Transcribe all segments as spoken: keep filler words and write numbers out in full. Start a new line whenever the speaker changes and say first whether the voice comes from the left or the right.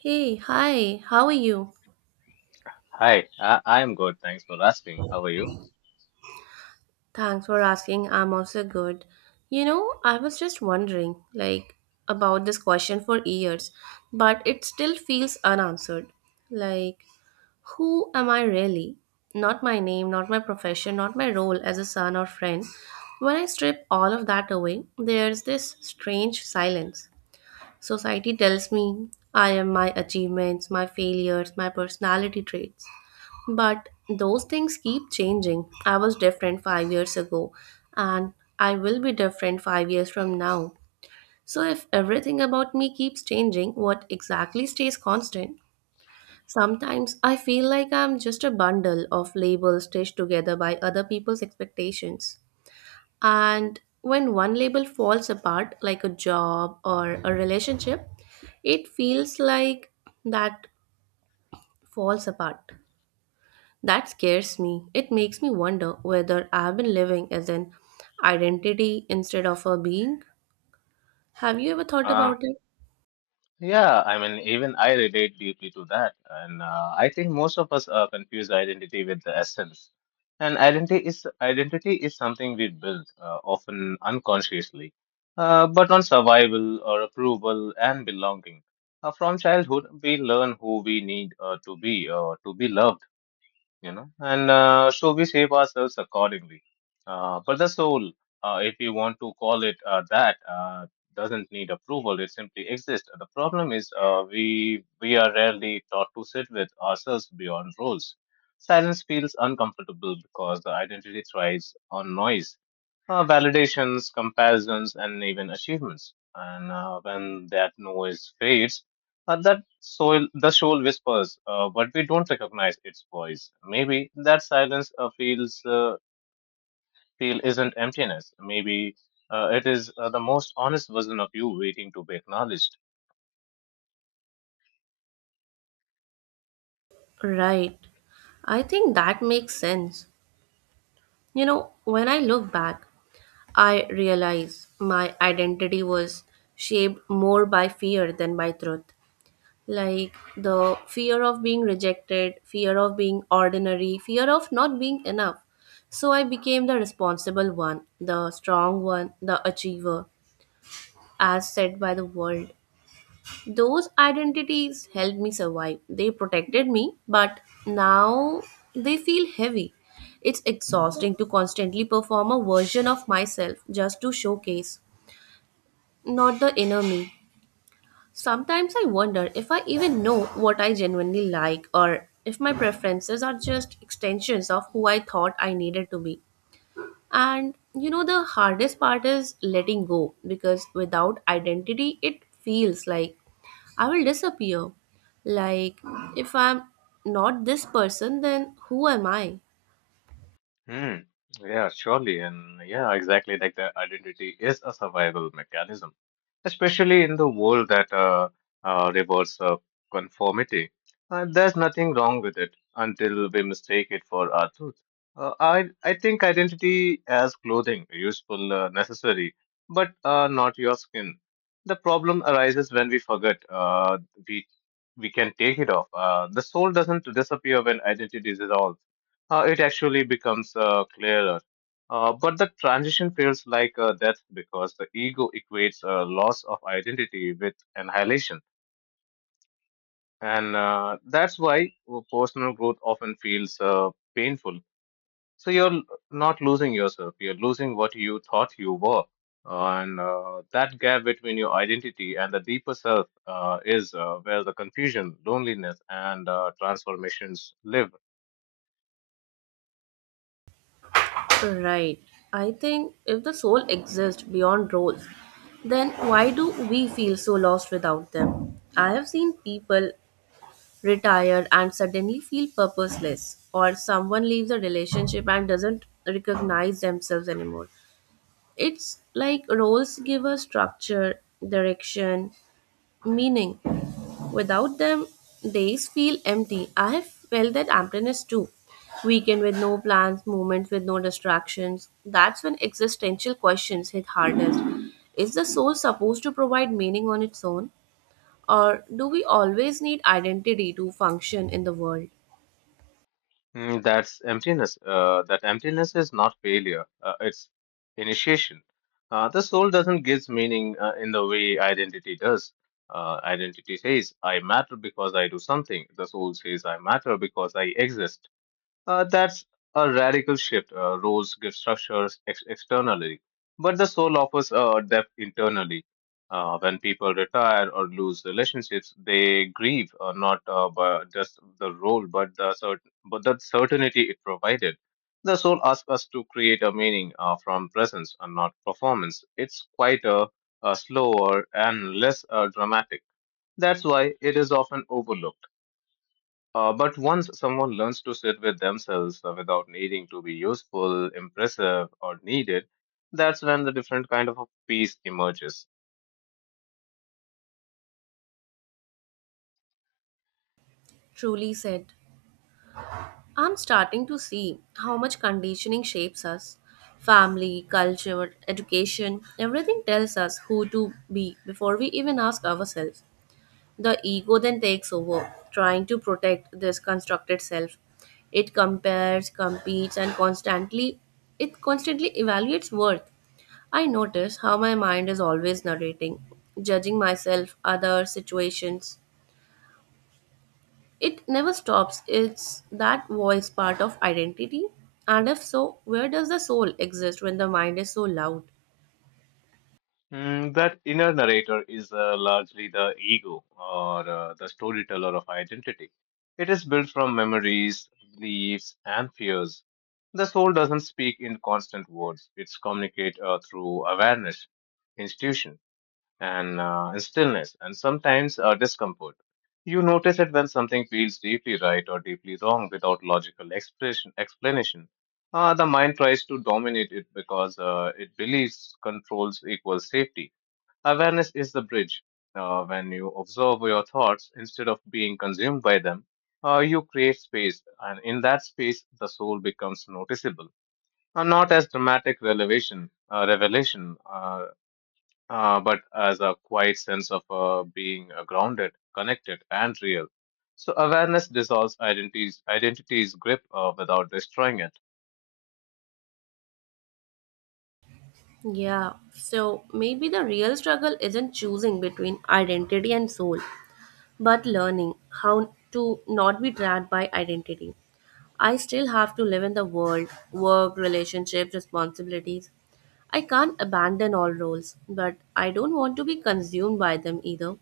right: Hey, hi, how are you?
left: Hi, I, I'm good. Thanks for asking. How are you?
right: Thanks for asking. I'm also good. You know, I was just wondering, like, about this question for years, but it still feels unanswered. Like, who am I really? Not my name, not my profession, not my role as a son or friend. When I strip all of that away, there's this strange silence. Society tells me I am my achievements, my failures, my personality traits. But those things keep changing. I was different five years ago, and I will be different five years from now. So, if everything about me keeps changing, what exactly stays constant? Sometimes I feel like I'm just a bundle of labels stitched together by other people's expectations. And when one label falls apart, like a job or a relationship, it feels like that falls apart. That scares me. It makes me wonder whether I've been living as an identity instead of a being. Have you ever thought
left: Uh,
right: about it?
left: yeah, I mean, even I relate deeply to that. And uh, I think most of us uh, confuse identity with the essence. And identity is identity is something we build, uh, often unconsciously, uh, but on survival or approval and belonging. Uh, from childhood, we learn who we need uh, to be or to be loved you know, and uh, so we shape ourselves accordingly. Uh, but the soul, uh, if you want to call it uh, that, uh, doesn't need approval. It simply exists. The problem is uh, we we are rarely taught to sit with ourselves beyond roles. Silence feels uncomfortable because the identity thrives on noise, uh, validations, comparisons, and even achievements. And uh, when that noise fades, uh, that soul, the soul whispers, uh, but we don't recognize its voice. Maybe that silence uh, feels uh, feel isn't emptiness. Maybe uh, it is uh, the most honest version of you waiting to be acknowledged.
right: Right. I think that makes sense. You know, when I look back, I realize my identity was shaped more by fear than by truth. Like the fear of being rejected, fear of being ordinary, fear of not being enough. So I became the responsible one, the strong one, the achiever, as said by the world. Those identities helped me survive. They protected me, but now they feel heavy. It's exhausting to constantly perform a version of myself just to showcase, not the inner me. Sometimes I wonder if I even know what I genuinely like or if my preferences are just extensions of who I thought I needed to be. And you know, the hardest part is letting go because without identity, it feels like I will disappear. Like, if I'm not this person, then who am I?
left: Hmm. Yeah, surely. And yeah, exactly. Like the identity is a survival mechanism, especially in the world that uh, uh, rewards uh, conformity. Uh, there's nothing wrong with it until we mistake it for our truth. Uh, I, I think identity as clothing, useful, uh, necessary, but uh, not your skin. The problem arises when we forget uh, we, we can take it off. Uh, the soul doesn't disappear when identity dissolves, uh, it actually becomes uh, clearer. Uh, but the transition feels like uh, death because the ego equates uh, loss of identity with annihilation. And uh, that's why personal growth often feels uh, painful. So you're l- not losing yourself, you're losing what you thought you were. Uh, and uh, that gap between your identity and the deeper self uh, is uh, where the confusion, loneliness, and uh, transformations live.
right: Right. I think if the soul exists beyond roles, then why do we feel so lost without them? I have seen people retire and suddenly feel purposeless, or someone leaves a relationship and doesn't recognize themselves anymore. It's like roles give us structure, direction, meaning. Without them, days feel empty. I have felt that emptiness too. Weekend with no plans, moments with no distractions. That's when existential questions hit hardest. Is the soul supposed to provide meaning on its own? Or do we always need identity to function in the world?
left: Mm, that's emptiness. Uh, that emptiness is not failure. Uh, it's initiation. Uh, the soul doesn't give meaning uh, in the way identity does. Uh, identity says I matter because I do something. The soul says I matter because I exist. Uh, that's a radical shift. Uh, roles give structures ex- externally, but the soul offers a depth internally. Uh, when people retire or lose relationships, they grieve uh, not uh, by just the role, but the cert- but the certainty it provided. The soul asks us to create a meaning uh, from presence and not performance. It's quite a, uh slower and less uh, dramatic. That's why it is often overlooked. Uh, but once someone learns to sit with themselves uh, without needing to be useful, impressive, or needed, that's when the different kind of a peace emerges.
right: Truly said. I'm starting to see how much conditioning shapes us. Family, culture, education, everything tells us who to be before we even ask ourselves. The ego then takes over, trying to protect this constructed self. It compares, competes, and constantly it constantly evaluates worth. I notice how my mind is always narrating, judging myself, other situations. It never stops. It's that voice part of identity. And if so, where does the soul exist when the mind is so loud?
left: Mm, that inner narrator is uh, largely the ego or uh, the storyteller of identity. It is built from memories, beliefs, and fears. The soul doesn't speak in constant words, it's communicate uh, through awareness, intuition. and, uh, and stillness and sometimes uh, discomfort. You notice it when something feels deeply right or deeply wrong without logical expression, explanation. Uh, the mind tries to dominate it because uh, it believes controls equals safety. Awareness is the bridge. Uh, when you observe your thoughts instead of being consumed by them, uh, you create space, and in that space, the soul becomes noticeable. Uh, not as dramatic revelation, uh, revelation. uh, uh, but as a quiet sense of uh, being uh, grounded, connected, and real. So awareness dissolves identities, identity's grip uh, without destroying it.
right: Yeah, so maybe the real struggle isn't choosing between identity and soul, but learning how to not be trapped by identity. I still have to live in the world, work, relationships, responsibilities. I can't abandon all roles, but I don't want to be consumed by them either.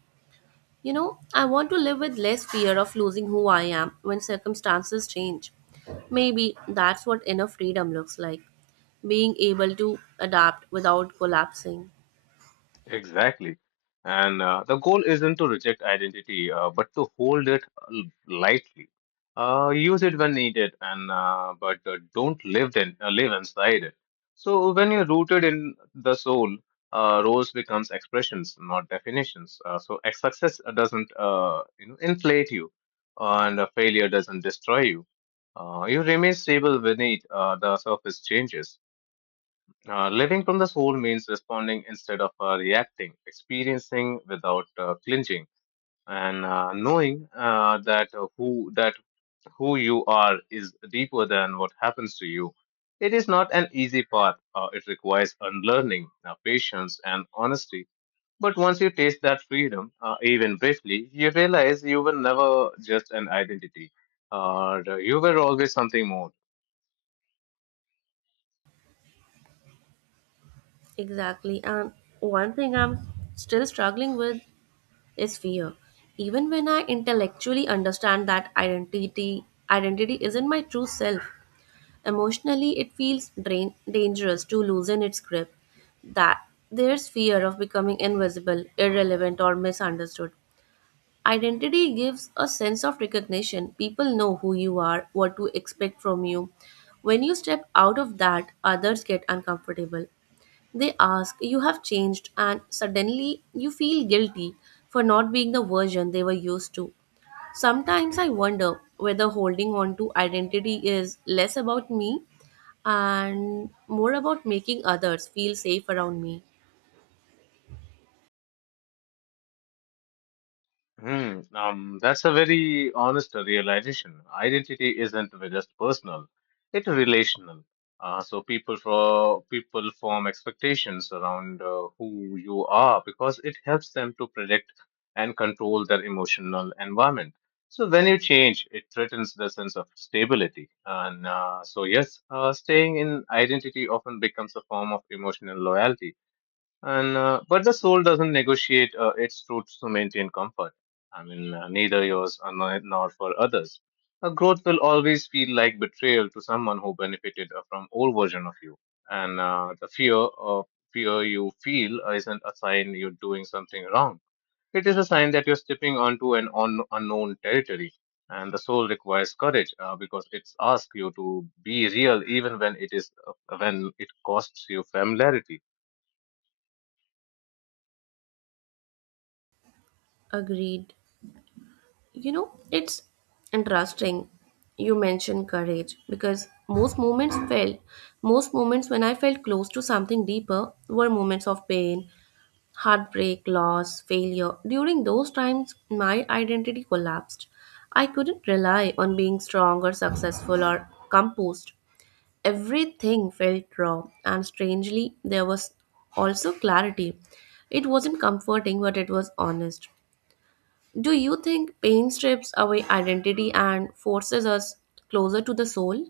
right: You know, I want to live with less fear of losing who I am when circumstances change. Maybe that's what inner freedom looks like, being able to adapt without collapsing.
left: Exactly. And uh, the goal isn't to reject identity, uh, but to hold it l- lightly. Uh, use it when needed, and uh, but uh, don't live in uh, live inside it. So when you're rooted in the soul, uh, roles becomes expressions, not definitions. Uh, so ex- success doesn't uh, you know inflate you, and uh, failure doesn't destroy you. Uh, you remain stable beneath uh, the surface changes. Uh, living from the soul means responding instead of uh, reacting, experiencing without uh, clinging, and uh, knowing uh, that uh, who that who you are is deeper than what happens to you. It is not an easy path. Uh, it requires unlearning, uh, patience, and honesty. But once you taste that freedom, uh, even briefly, you realize you were never just an identity. Uh, you were always something more.
right: Exactly. And one thing I'm still struggling with is fear. Even when I intellectually understand that identity identity isn't my true self, emotionally, it feels drain- dangerous to loosen its grip. That there's fear of becoming invisible, irrelevant, or misunderstood. Identity gives a sense of recognition. People know who you are, what to expect from you. When you step out of that, others get uncomfortable. They ask, you have changed, and suddenly you feel guilty for not being the version they were used to. Sometimes I wonder whether holding on to identity is less about me and more about making others feel safe around me.
left: Hmm, um, that's a very honest realization. Identity isn't just personal; it's relational. Uh, so people For people form expectations around uh, who you are because it helps them to predict and control their emotional environment. So when you change, it threatens the sense of stability. And uh, so yes, uh, staying in identity often becomes a form of emotional loyalty. And uh, but the soul doesn't negotiate uh, its truths to maintain comfort. I mean, uh, neither yours or nor nor for others. A growth will always feel like betrayal to someone who benefited uh, from old version of you. And uh, the fear of fear you feel isn't a sign you're doing something wrong. It is a sign that you're stepping onto an un- unknown territory. And the soul requires courage uh, because it's asks you to be real even when it is uh, when it costs you familiarity.
right: Agreed. You know, it's interesting you mentioned courage because most moments felt most moments when I felt close to something deeper were moments of pain, heartbreak, loss, failure. During those times my identity collapsed. I couldn't rely on being strong or successful or composed. Everything felt raw, and strangely, there was also clarity. It wasn't comforting, but it was honest. Do you think pain strips away identity and forces us closer to the soul?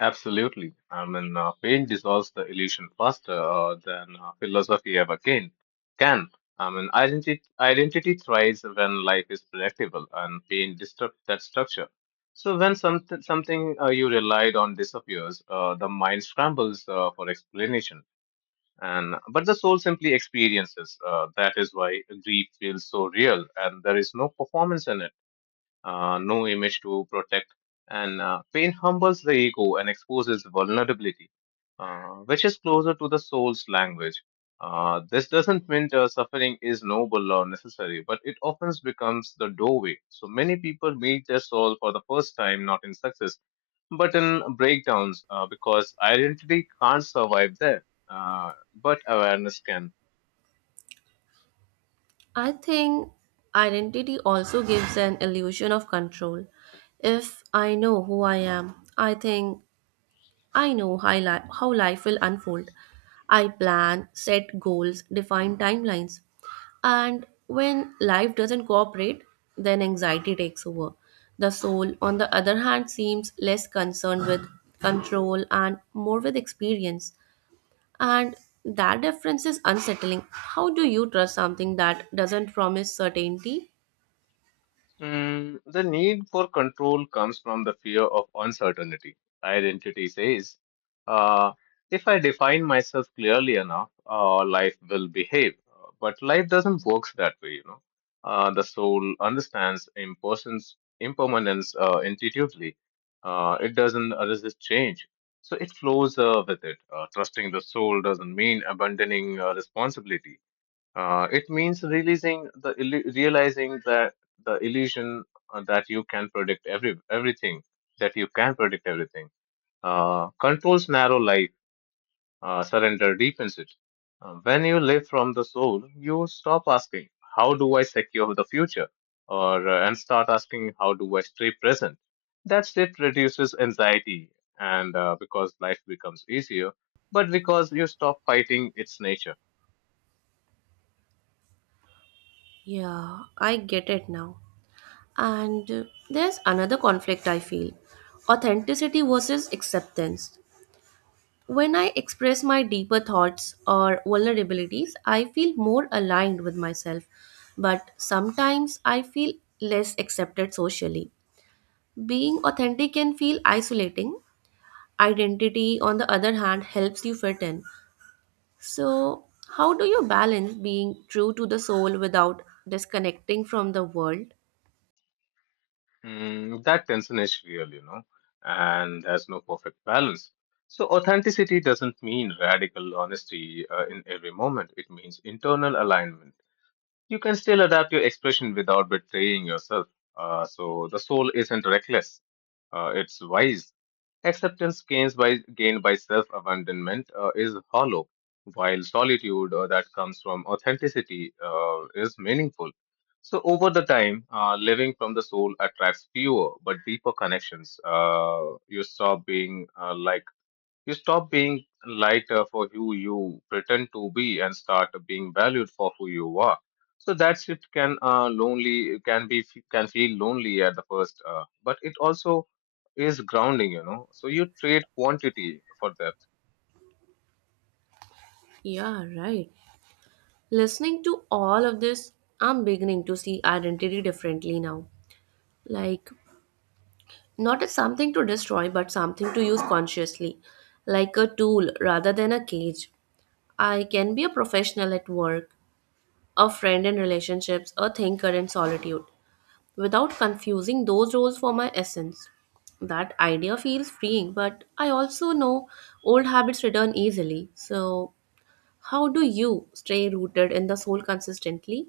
left: Absolutely. I mean, uh, paint dissolves the illusion faster uh, than uh, philosophy ever can. Can. I mean, identity, identity thrives when life is predictable, and paint disrupts that structure. So when something something uh, you relied on disappears, uh, the mind scrambles uh, for explanation, and but the soul simply experiences. Uh, that is why grief feels so real, and there is no performance in it, uh, no image to protect. And uh, pain humbles the ego and exposes vulnerability, uh, which is closer to the soul's language. Uh, this doesn't mean uh, suffering is noble or necessary, but it often becomes the doorway. So many people meet their soul for the first time, not in success, but in breakdowns, uh, because identity can't survive there, uh, but awareness can.
right: I think identity also gives an illusion of control. If I know who I am, I think I know how, li- how life will unfold. I plan, set goals, define timelines. And when life doesn't cooperate, then anxiety takes over. The soul, on the other hand, seems less concerned with control and more with experience. And that difference is unsettling. How do you trust something that doesn't promise certainty?
left: Mm, the need for control comes from the fear of uncertainty. Identity says, uh, if I define myself clearly enough, uh, life will behave. But life doesn't work that way, you know. Uh, the soul understands impersons, impermanence uh, intuitively. Uh, it doesn't resist change. So it flows uh, with it. Uh, trusting the soul doesn't mean abandoning uh, responsibility, uh, it means releasing the illu- realizing that the illusion uh, that you can predict every everything that you can predict everything uh, controls narrow life. Uh, surrender deepens it. Uh, when you live from the soul, you stop asking how do I secure the future, or uh, and start asking how do I stay present. That state reduces anxiety, and uh, because life becomes easier, but because you stop fighting its nature.
right: Yeah, I get it now. And uh, there's another conflict I feel, authenticity versus acceptance. When I express my deeper thoughts or vulnerabilities, I feel more aligned with myself, but sometimes I feel less accepted socially. Being authentic can feel isolating. Identity, on the other hand, helps you fit in. So, how do you balance being true to the soul without disconnecting from the world?
left: Mm, that tension is real, you know, and there's no perfect balance. So, authenticity doesn't mean radical honesty uh, in every moment. It means internal alignment. You can still adapt your expression without betraying yourself. Uh, so the soul isn't reckless, uh, it's wise. Acceptance gains by, gained by self abandonment uh, is hollow, while solitude uh, that comes from authenticity uh, is meaningful. So, over the time, uh, living from the soul attracts fewer but deeper connections. Uh, you stop being uh, like you stop being lighter for who you pretend to be and start being valued for who you are. So that shift can uh, lonely can be can feel lonely at the first, uh, but it also is grounding. You know, so you trade quantity for depth.
right: Yeah, right. Listening to all of this, I'm beginning to see identity differently now. Like, not as something to destroy, but something to use consciously, like a tool rather than a cage. I can be a professional at work, a friend in relationships, a thinker in solitude, without confusing those roles for my essence. That idea feels freeing, but I also know old habits return easily. So, how do you stay rooted in the soul consistently?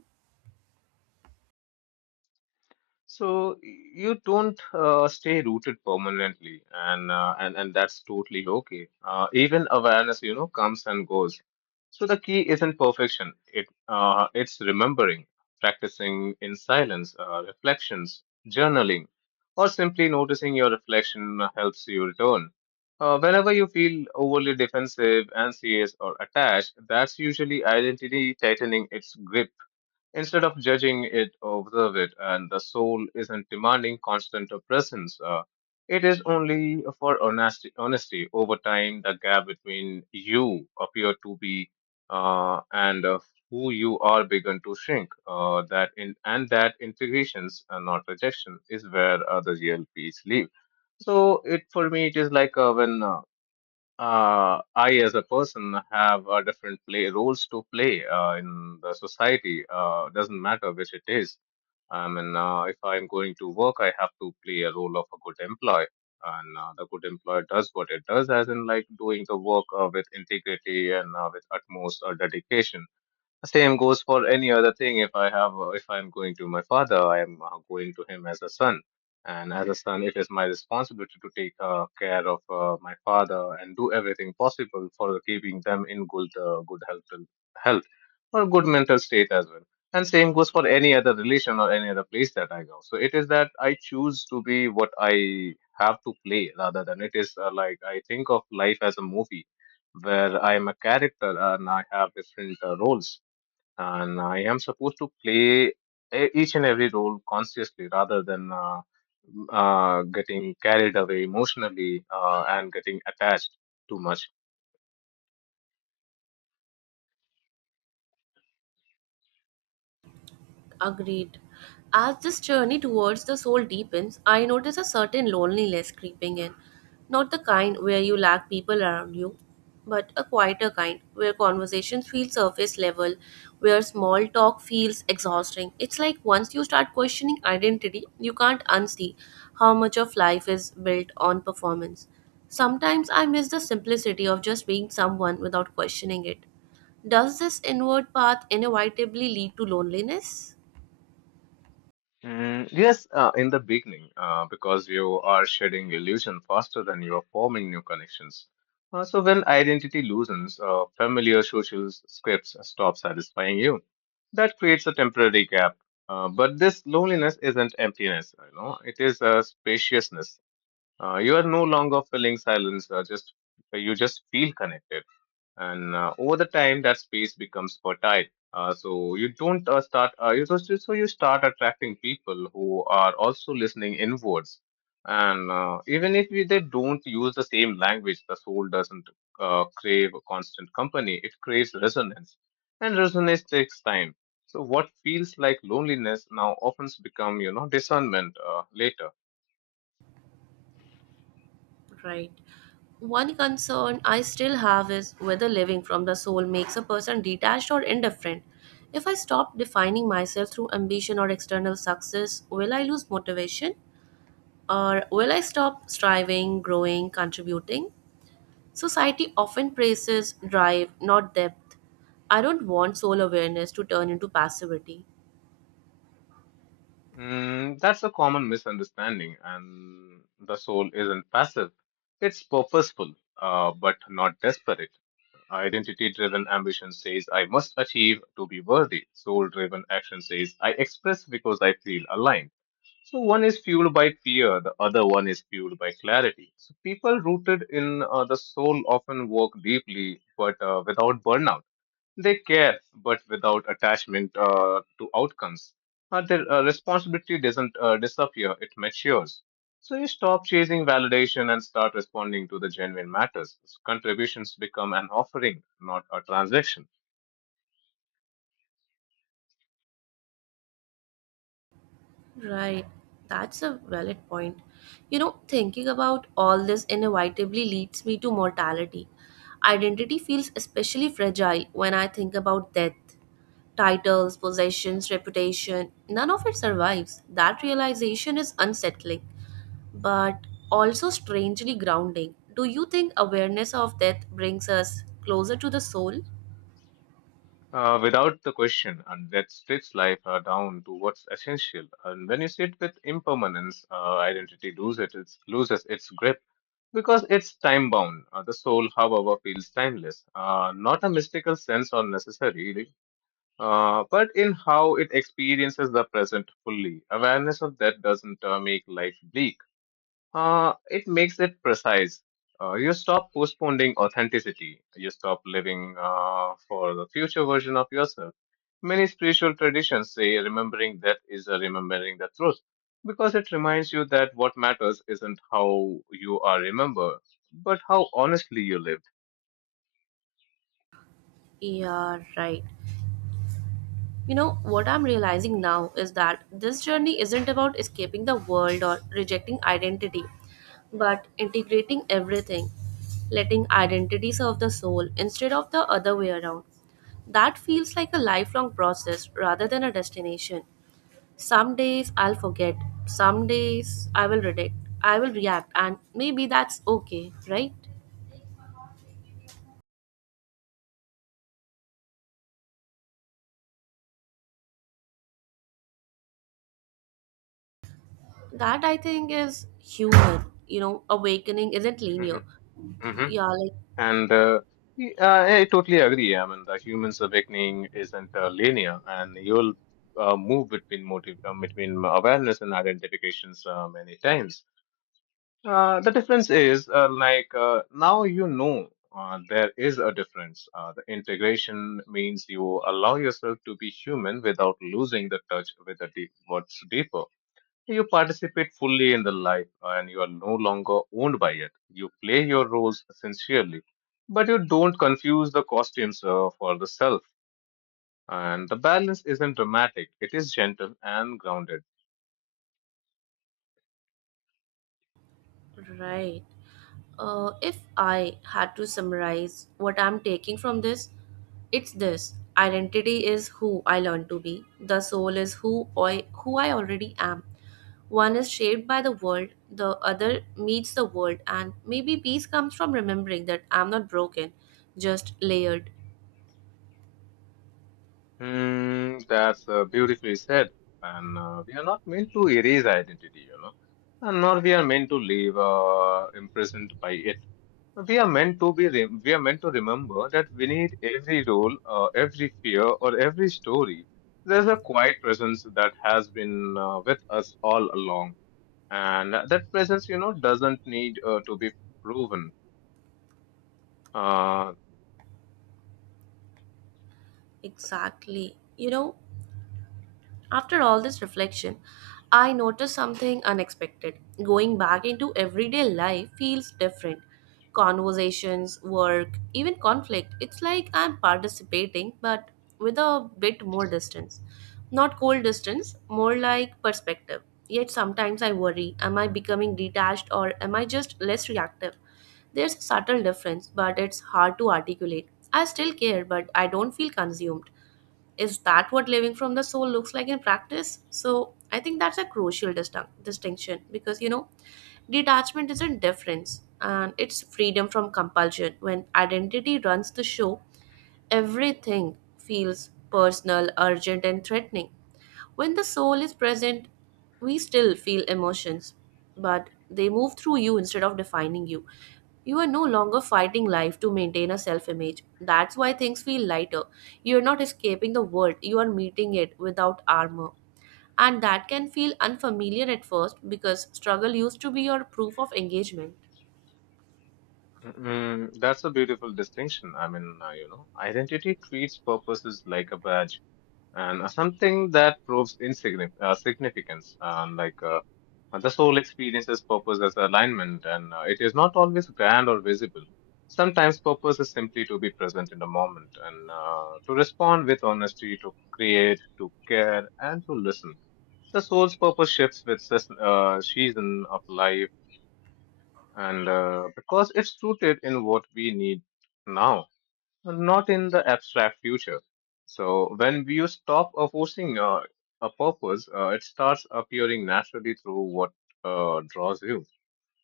left: So you don't uh, stay rooted permanently, and uh, and and that's totally okay. Uh, even awareness, you know, comes and goes. So the key isn't perfection. It uh, it's remembering, practicing in silence, uh, reflections, journaling, or simply noticing your reflection helps you return. Uh, whenever you feel overly defensive, anxious, or attached, that's usually identity tightening its grip. Instead of judging it, observe it, and the soul isn't demanding constant presence. Uh, it is only for honesty, honesty. Over time, the gap between you appear to be uh, and uh, who you are begun to shrink. Uh, that in, and that integrations, and not rejection, is where uh, the real peace live. So it for me, it is like uh, when uh, uh, I, as a person, have uh, different play roles to play uh, in the society. Uh, doesn't matter which it is. I mean, uh, if I'm going to work, I have to play a role of a good employee, and uh, the good employer does what it does, as in like doing the work uh, with integrity and uh, with utmost uh, dedication. Same goes for any other thing. If I have, uh, if I'm going to my father, I am uh, going to him as a son. And as a son, it is my responsibility to take uh, care of uh, my father and do everything possible for keeping them in good, uh, good health, health or good mental state as well. And same goes for any other relation or any other place that I go. So it is that I choose to be what I have to play rather than it is uh, like I think of life as a movie where I am a character and I have different uh, roles and I am supposed to play e- each and every role consciously rather than uh, m- uh, getting carried away emotionally uh, and getting attached too much.
right: Agreed. As this journey towards the soul deepens, I notice a certain loneliness creeping in. Not the kind where you lack people around you, but a quieter kind where conversations feel surface level, where small talk feels exhausting. It's like once you start questioning identity, you can't unsee how much of life is built on performance. Sometimes I miss the simplicity of just being someone without questioning it. Does this inward path inevitably lead to loneliness?
left: Mm, yes, uh, in the beginning, uh, because you are shedding illusion faster than you are forming new connections. Uh, so when identity loosens, uh, familiar social scripts stop satisfying you. That creates a temporary gap. Uh, but this loneliness isn't emptiness, you know, it is a spaciousness. Uh, you are no longer feeling silence, uh, just uh, you just feel connected. And uh, over the time, that space becomes fertile. Uh, so you don't uh, start, uh, you just, so so you start attracting people who are also listening inwards. And uh, even if we, they don't use the same language, the soul doesn't uh, crave a constant company, it craves resonance. And resonance takes time. So what feels like loneliness now often become, you know, discernment uh, later.
right: Right. One concern I still have is whether living from the soul makes a person detached or indifferent. If I stop defining myself through ambition or external success, will I lose motivation? Or will I stop striving, growing, contributing? Society often praises drive, not depth. I don't want soul awareness to turn into passivity.
left: Mm, that's a common misunderstanding, and the soul isn't passive. It's purposeful, uh, but not desperate. Identity driven ambition says, I must achieve to be worthy. Soul driven action says, I express because I feel aligned. So one is fueled by fear, the other one is fueled by clarity. So people rooted in uh, the soul often work deeply, but uh, without burnout. They care, but without attachment uh, to outcomes. Uh, their uh, responsibility doesn't uh, disappear, it matures. So you stop chasing validation and start responding to the genuine matters. Contributions become an offering, not a transaction.
right: Right. That's a valid point. You know, thinking about all this inevitably leads me to mortality. Identity feels especially fragile when I think about death. Titles, possessions, reputation, none of it survives. That realization is unsettling, but also strangely grounding. Do you think awareness of death brings us closer to the soul?
left: Uh, without the question, and that strips life uh, down to what's essential. And when you sit with impermanence, uh, identity loses its, loses its grip because it's time bound. Uh, the soul, however, feels timeless, uh, not a mystical sense or necessary. uh, but in how it experiences the present fully. Awareness of that doesn't uh, make life bleak. Uh, it makes it precise. Uh, you stop postponing authenticity. You stop living uh, for the future version of yourself. Many spiritual traditions say remembering that is a remembering the truth because it reminds you that what matters isn't how you are remembered, but how honestly you
right: Yeah, right. You know, what I'm realizing now is that this journey isn't about escaping the world or rejecting identity, but integrating everything, letting identity serve the soul instead of the other way around. That feels like a lifelong process rather than a destination. Some days I'll forget, some days I will reject, I will react, and maybe that's okay, right? That I think is human. You know, awakening isn't linear.
left: lived.
right: Yeah, like,
left: And uh, y- I I totally agree. I mean, the human's awakening isn't uh, linear, and you'll uh, move between motive, uh, between awareness and identifications uh, many times. Uh, the difference is uh, like uh, now you know uh, there is a difference. Uh, the integration means you allow yourself to be human without losing the touch with the deep, what's deeper. You participate fully in the life and you are no longer owned by it. You play your roles sincerely, but you don't confuse the costumes uh, for the self. And the balance isn't dramatic, it is gentle and grounded.
right: right. Uh, if I had to summarize what I'm taking from this, it's this: identity is who I learn to be, the soul is who I, who I already am. One is shaped by the world, the other meets the world, and maybe peace comes from remembering that I'm not broken, just layered.
left: Hmm, that's uh, beautifully said. And uh, we are not meant to erase identity, you know, and nor we are meant to live uh, imprisoned by it. We are meant to be, re- we are meant to remember that we need every role, uh, every fear, or every story. There's a quiet presence that has been uh, with us all along, and that presence, you know, doesn't need uh, to be proven. Uh,
right: Exactly. You know, after all this reflection, I noticed something unexpected. Going back into everyday life feels different. Conversations, work, even conflict, it's like I'm participating but with a bit more distance. Not cold distance, more like perspective. Yet sometimes I worry, am I becoming detached or am I just less reactive? There's a subtle difference, but it's hard to articulate. I still care, but I don't feel consumed. Is that what living from the soul looks like in practice? So I think that's a crucial distin- distinction, because you know, detachment isn't difference and it's freedom from compulsion. When identity runs the show, everything feels personal, urgent, and threatening. When the soul is present, we still feel emotions, but they move through you instead of defining you. You are no longer fighting life to maintain a self image. That's why things feel lighter. You are not escaping the world, you are meeting it without armor. And that can feel unfamiliar at first because struggle used to be your proof of engagement.
left: mm, that's a beautiful distinction. I mean, uh, you know, identity treats purposes like a badge. and uh, something that proves insignificance, uh, significance, and like uh, the soul experiences purpose as alignment, and uh, it is not always grand or visible. Sometimes purpose is simply to be present in the moment and uh, to respond with honesty, to create, to care, and to listen. The soul's purpose shifts with seas- uh, season of life, and uh, because it's rooted in what we need now, not in the abstract future. So when you stop uh, forcing uh, a purpose, uh, it starts appearing naturally through what uh, draws you,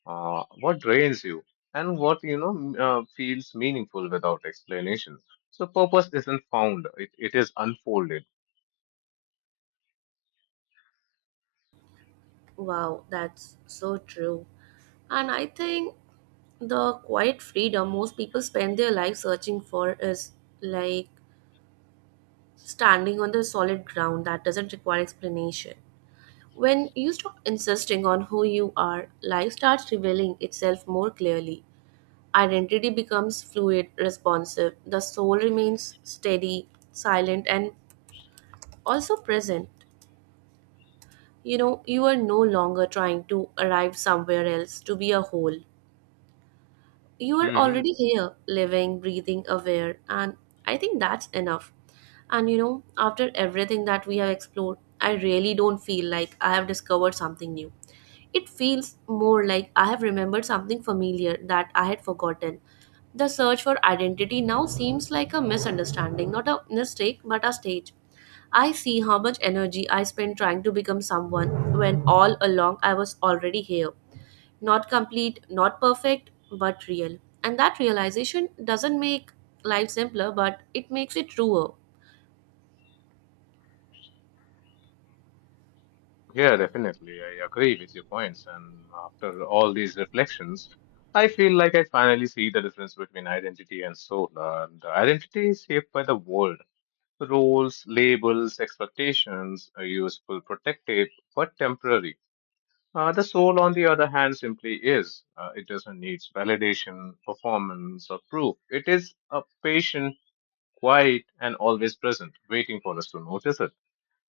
left: uh, what drains you, and what you know m- uh, feels meaningful without explanation. So purpose isn't found; it, it is unfolded.
right: Wow, that's so true. And I think the quiet freedom most people spend their life searching for is like standing on the solid ground that doesn't require explanation. When you stop insisting on who you are, life starts revealing itself more clearly. Identity becomes fluid, responsive. The soul remains steady, silent, and also present. You know, you are no longer trying to arrive somewhere else to be a whole. You are
left: Hmm.
right: already here, living, breathing, aware, and I think that's enough. And you know, after everything that we have explored, I really don't feel like I have discovered something new. It feels more like I have remembered something familiar that I had forgotten. The search for identity now seems like a misunderstanding, not a mistake, but a stage. I see how much energy I spent trying to become someone when all along I was already here, not complete, not perfect, but real. And that realization doesn't make life simpler, but it makes it truer.
left: Yeah, definitely, I agree with your points. And after all these reflections, I feel like I finally see the difference between identity and soul. And identity is shaped by the world. Roles, labels, expectations are useful, protective, but temporary. Uh, the soul, on the other hand, simply is. Uh, it doesn't need validation, performance, or proof. It is a patient, quiet, and always present, waiting for us to notice it.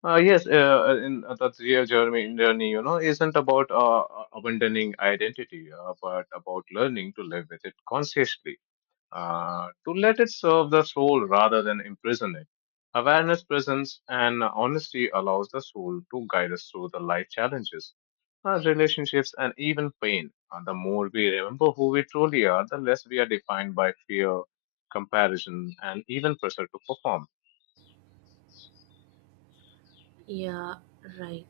left: Uh, yes, uh, in uh, that real journey, journey, you know, isn't about uh, abandoning identity, uh, but about learning to live with it consciously, uh, to let it serve the soul rather than imprison it. Awareness, presence, and honesty allows the soul to guide us through the life challenges, our relationships, and even pain. Uh, the more we remember who we truly are, the less we are defined by fear, comparison, and even pressure to perform.
right: Yeah, right.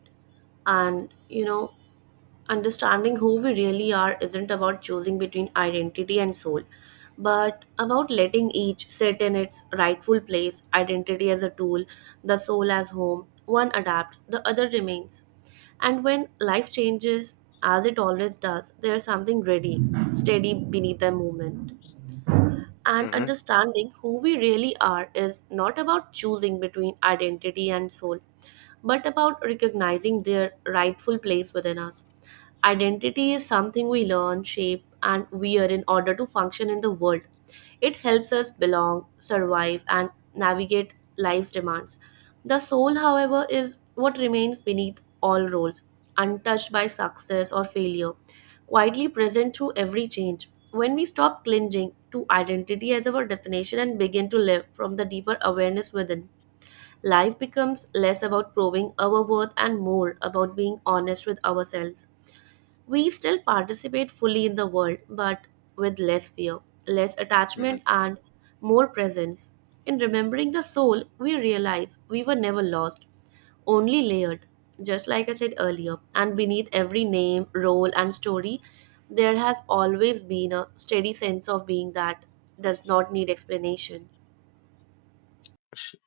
right: And you know, understanding who we really are isn't about choosing between identity and soul, but about letting each sit in its rightful place, identity as a tool, the soul as home. One adapts, the other remains. And when life changes, as it always does, there's something ready, steady beneath the movement. And
left: Hmm.
right: understanding who we really are is not about choosing between identity and soul, but about recognizing their rightful place within us. Identity is something we learn, shape, and wear in order to function in the world. It helps us belong, survive, and navigate life's demands. The soul, however, is what remains beneath all roles, untouched by success or failure, quietly present through every change. When we stop clinging to identity as our definition and begin to live from the deeper awareness within, life becomes less about proving our worth and more about being honest with ourselves. We still participate fully in the world, but with less fear, less attachment,
left: Hmm.
right: and more presence. In remembering the soul, we realize we were never lost, only layered. Just like I said earlier, and beneath every name, role, and story, there has always been a steady sense of being that does not need explanation.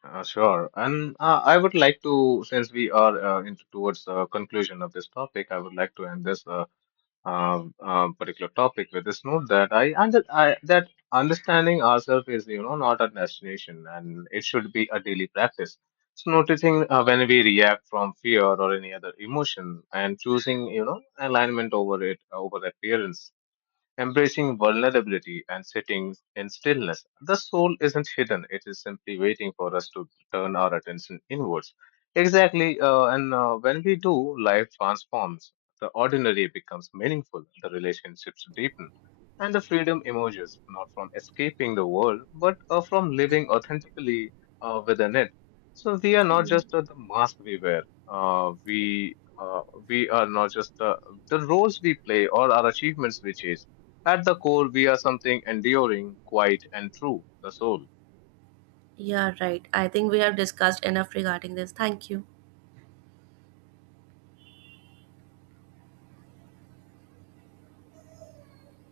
left: uh, Sure. And uh, I would like to, since we are uh, into towards the conclusion of this topic, I would like to end this uh, um, um, particular topic with this note that I, under, I that understanding ourselves is, you know, not a destination, and it should be a daily practice. So noticing uh, when we react from fear or any other emotion and choosing, you know, alignment over it over appearance, embracing vulnerability and sitting in stillness. The soul isn't hidden, it is simply waiting for us to turn our attention inwards. Exactly, uh, and uh, when we do, life transforms. The ordinary becomes meaningful, the relationships deepen, and the freedom emerges not from escaping the world, but uh, from living authentically uh, within it. So we are not just uh, the mask we wear. Uh, we uh, we are not just the, the roles we play or our achievements we chase. At the core, we are something enduring, quiet, and true, the soul.
right: Yeah, right. I think we have discussed enough regarding this. Thank you.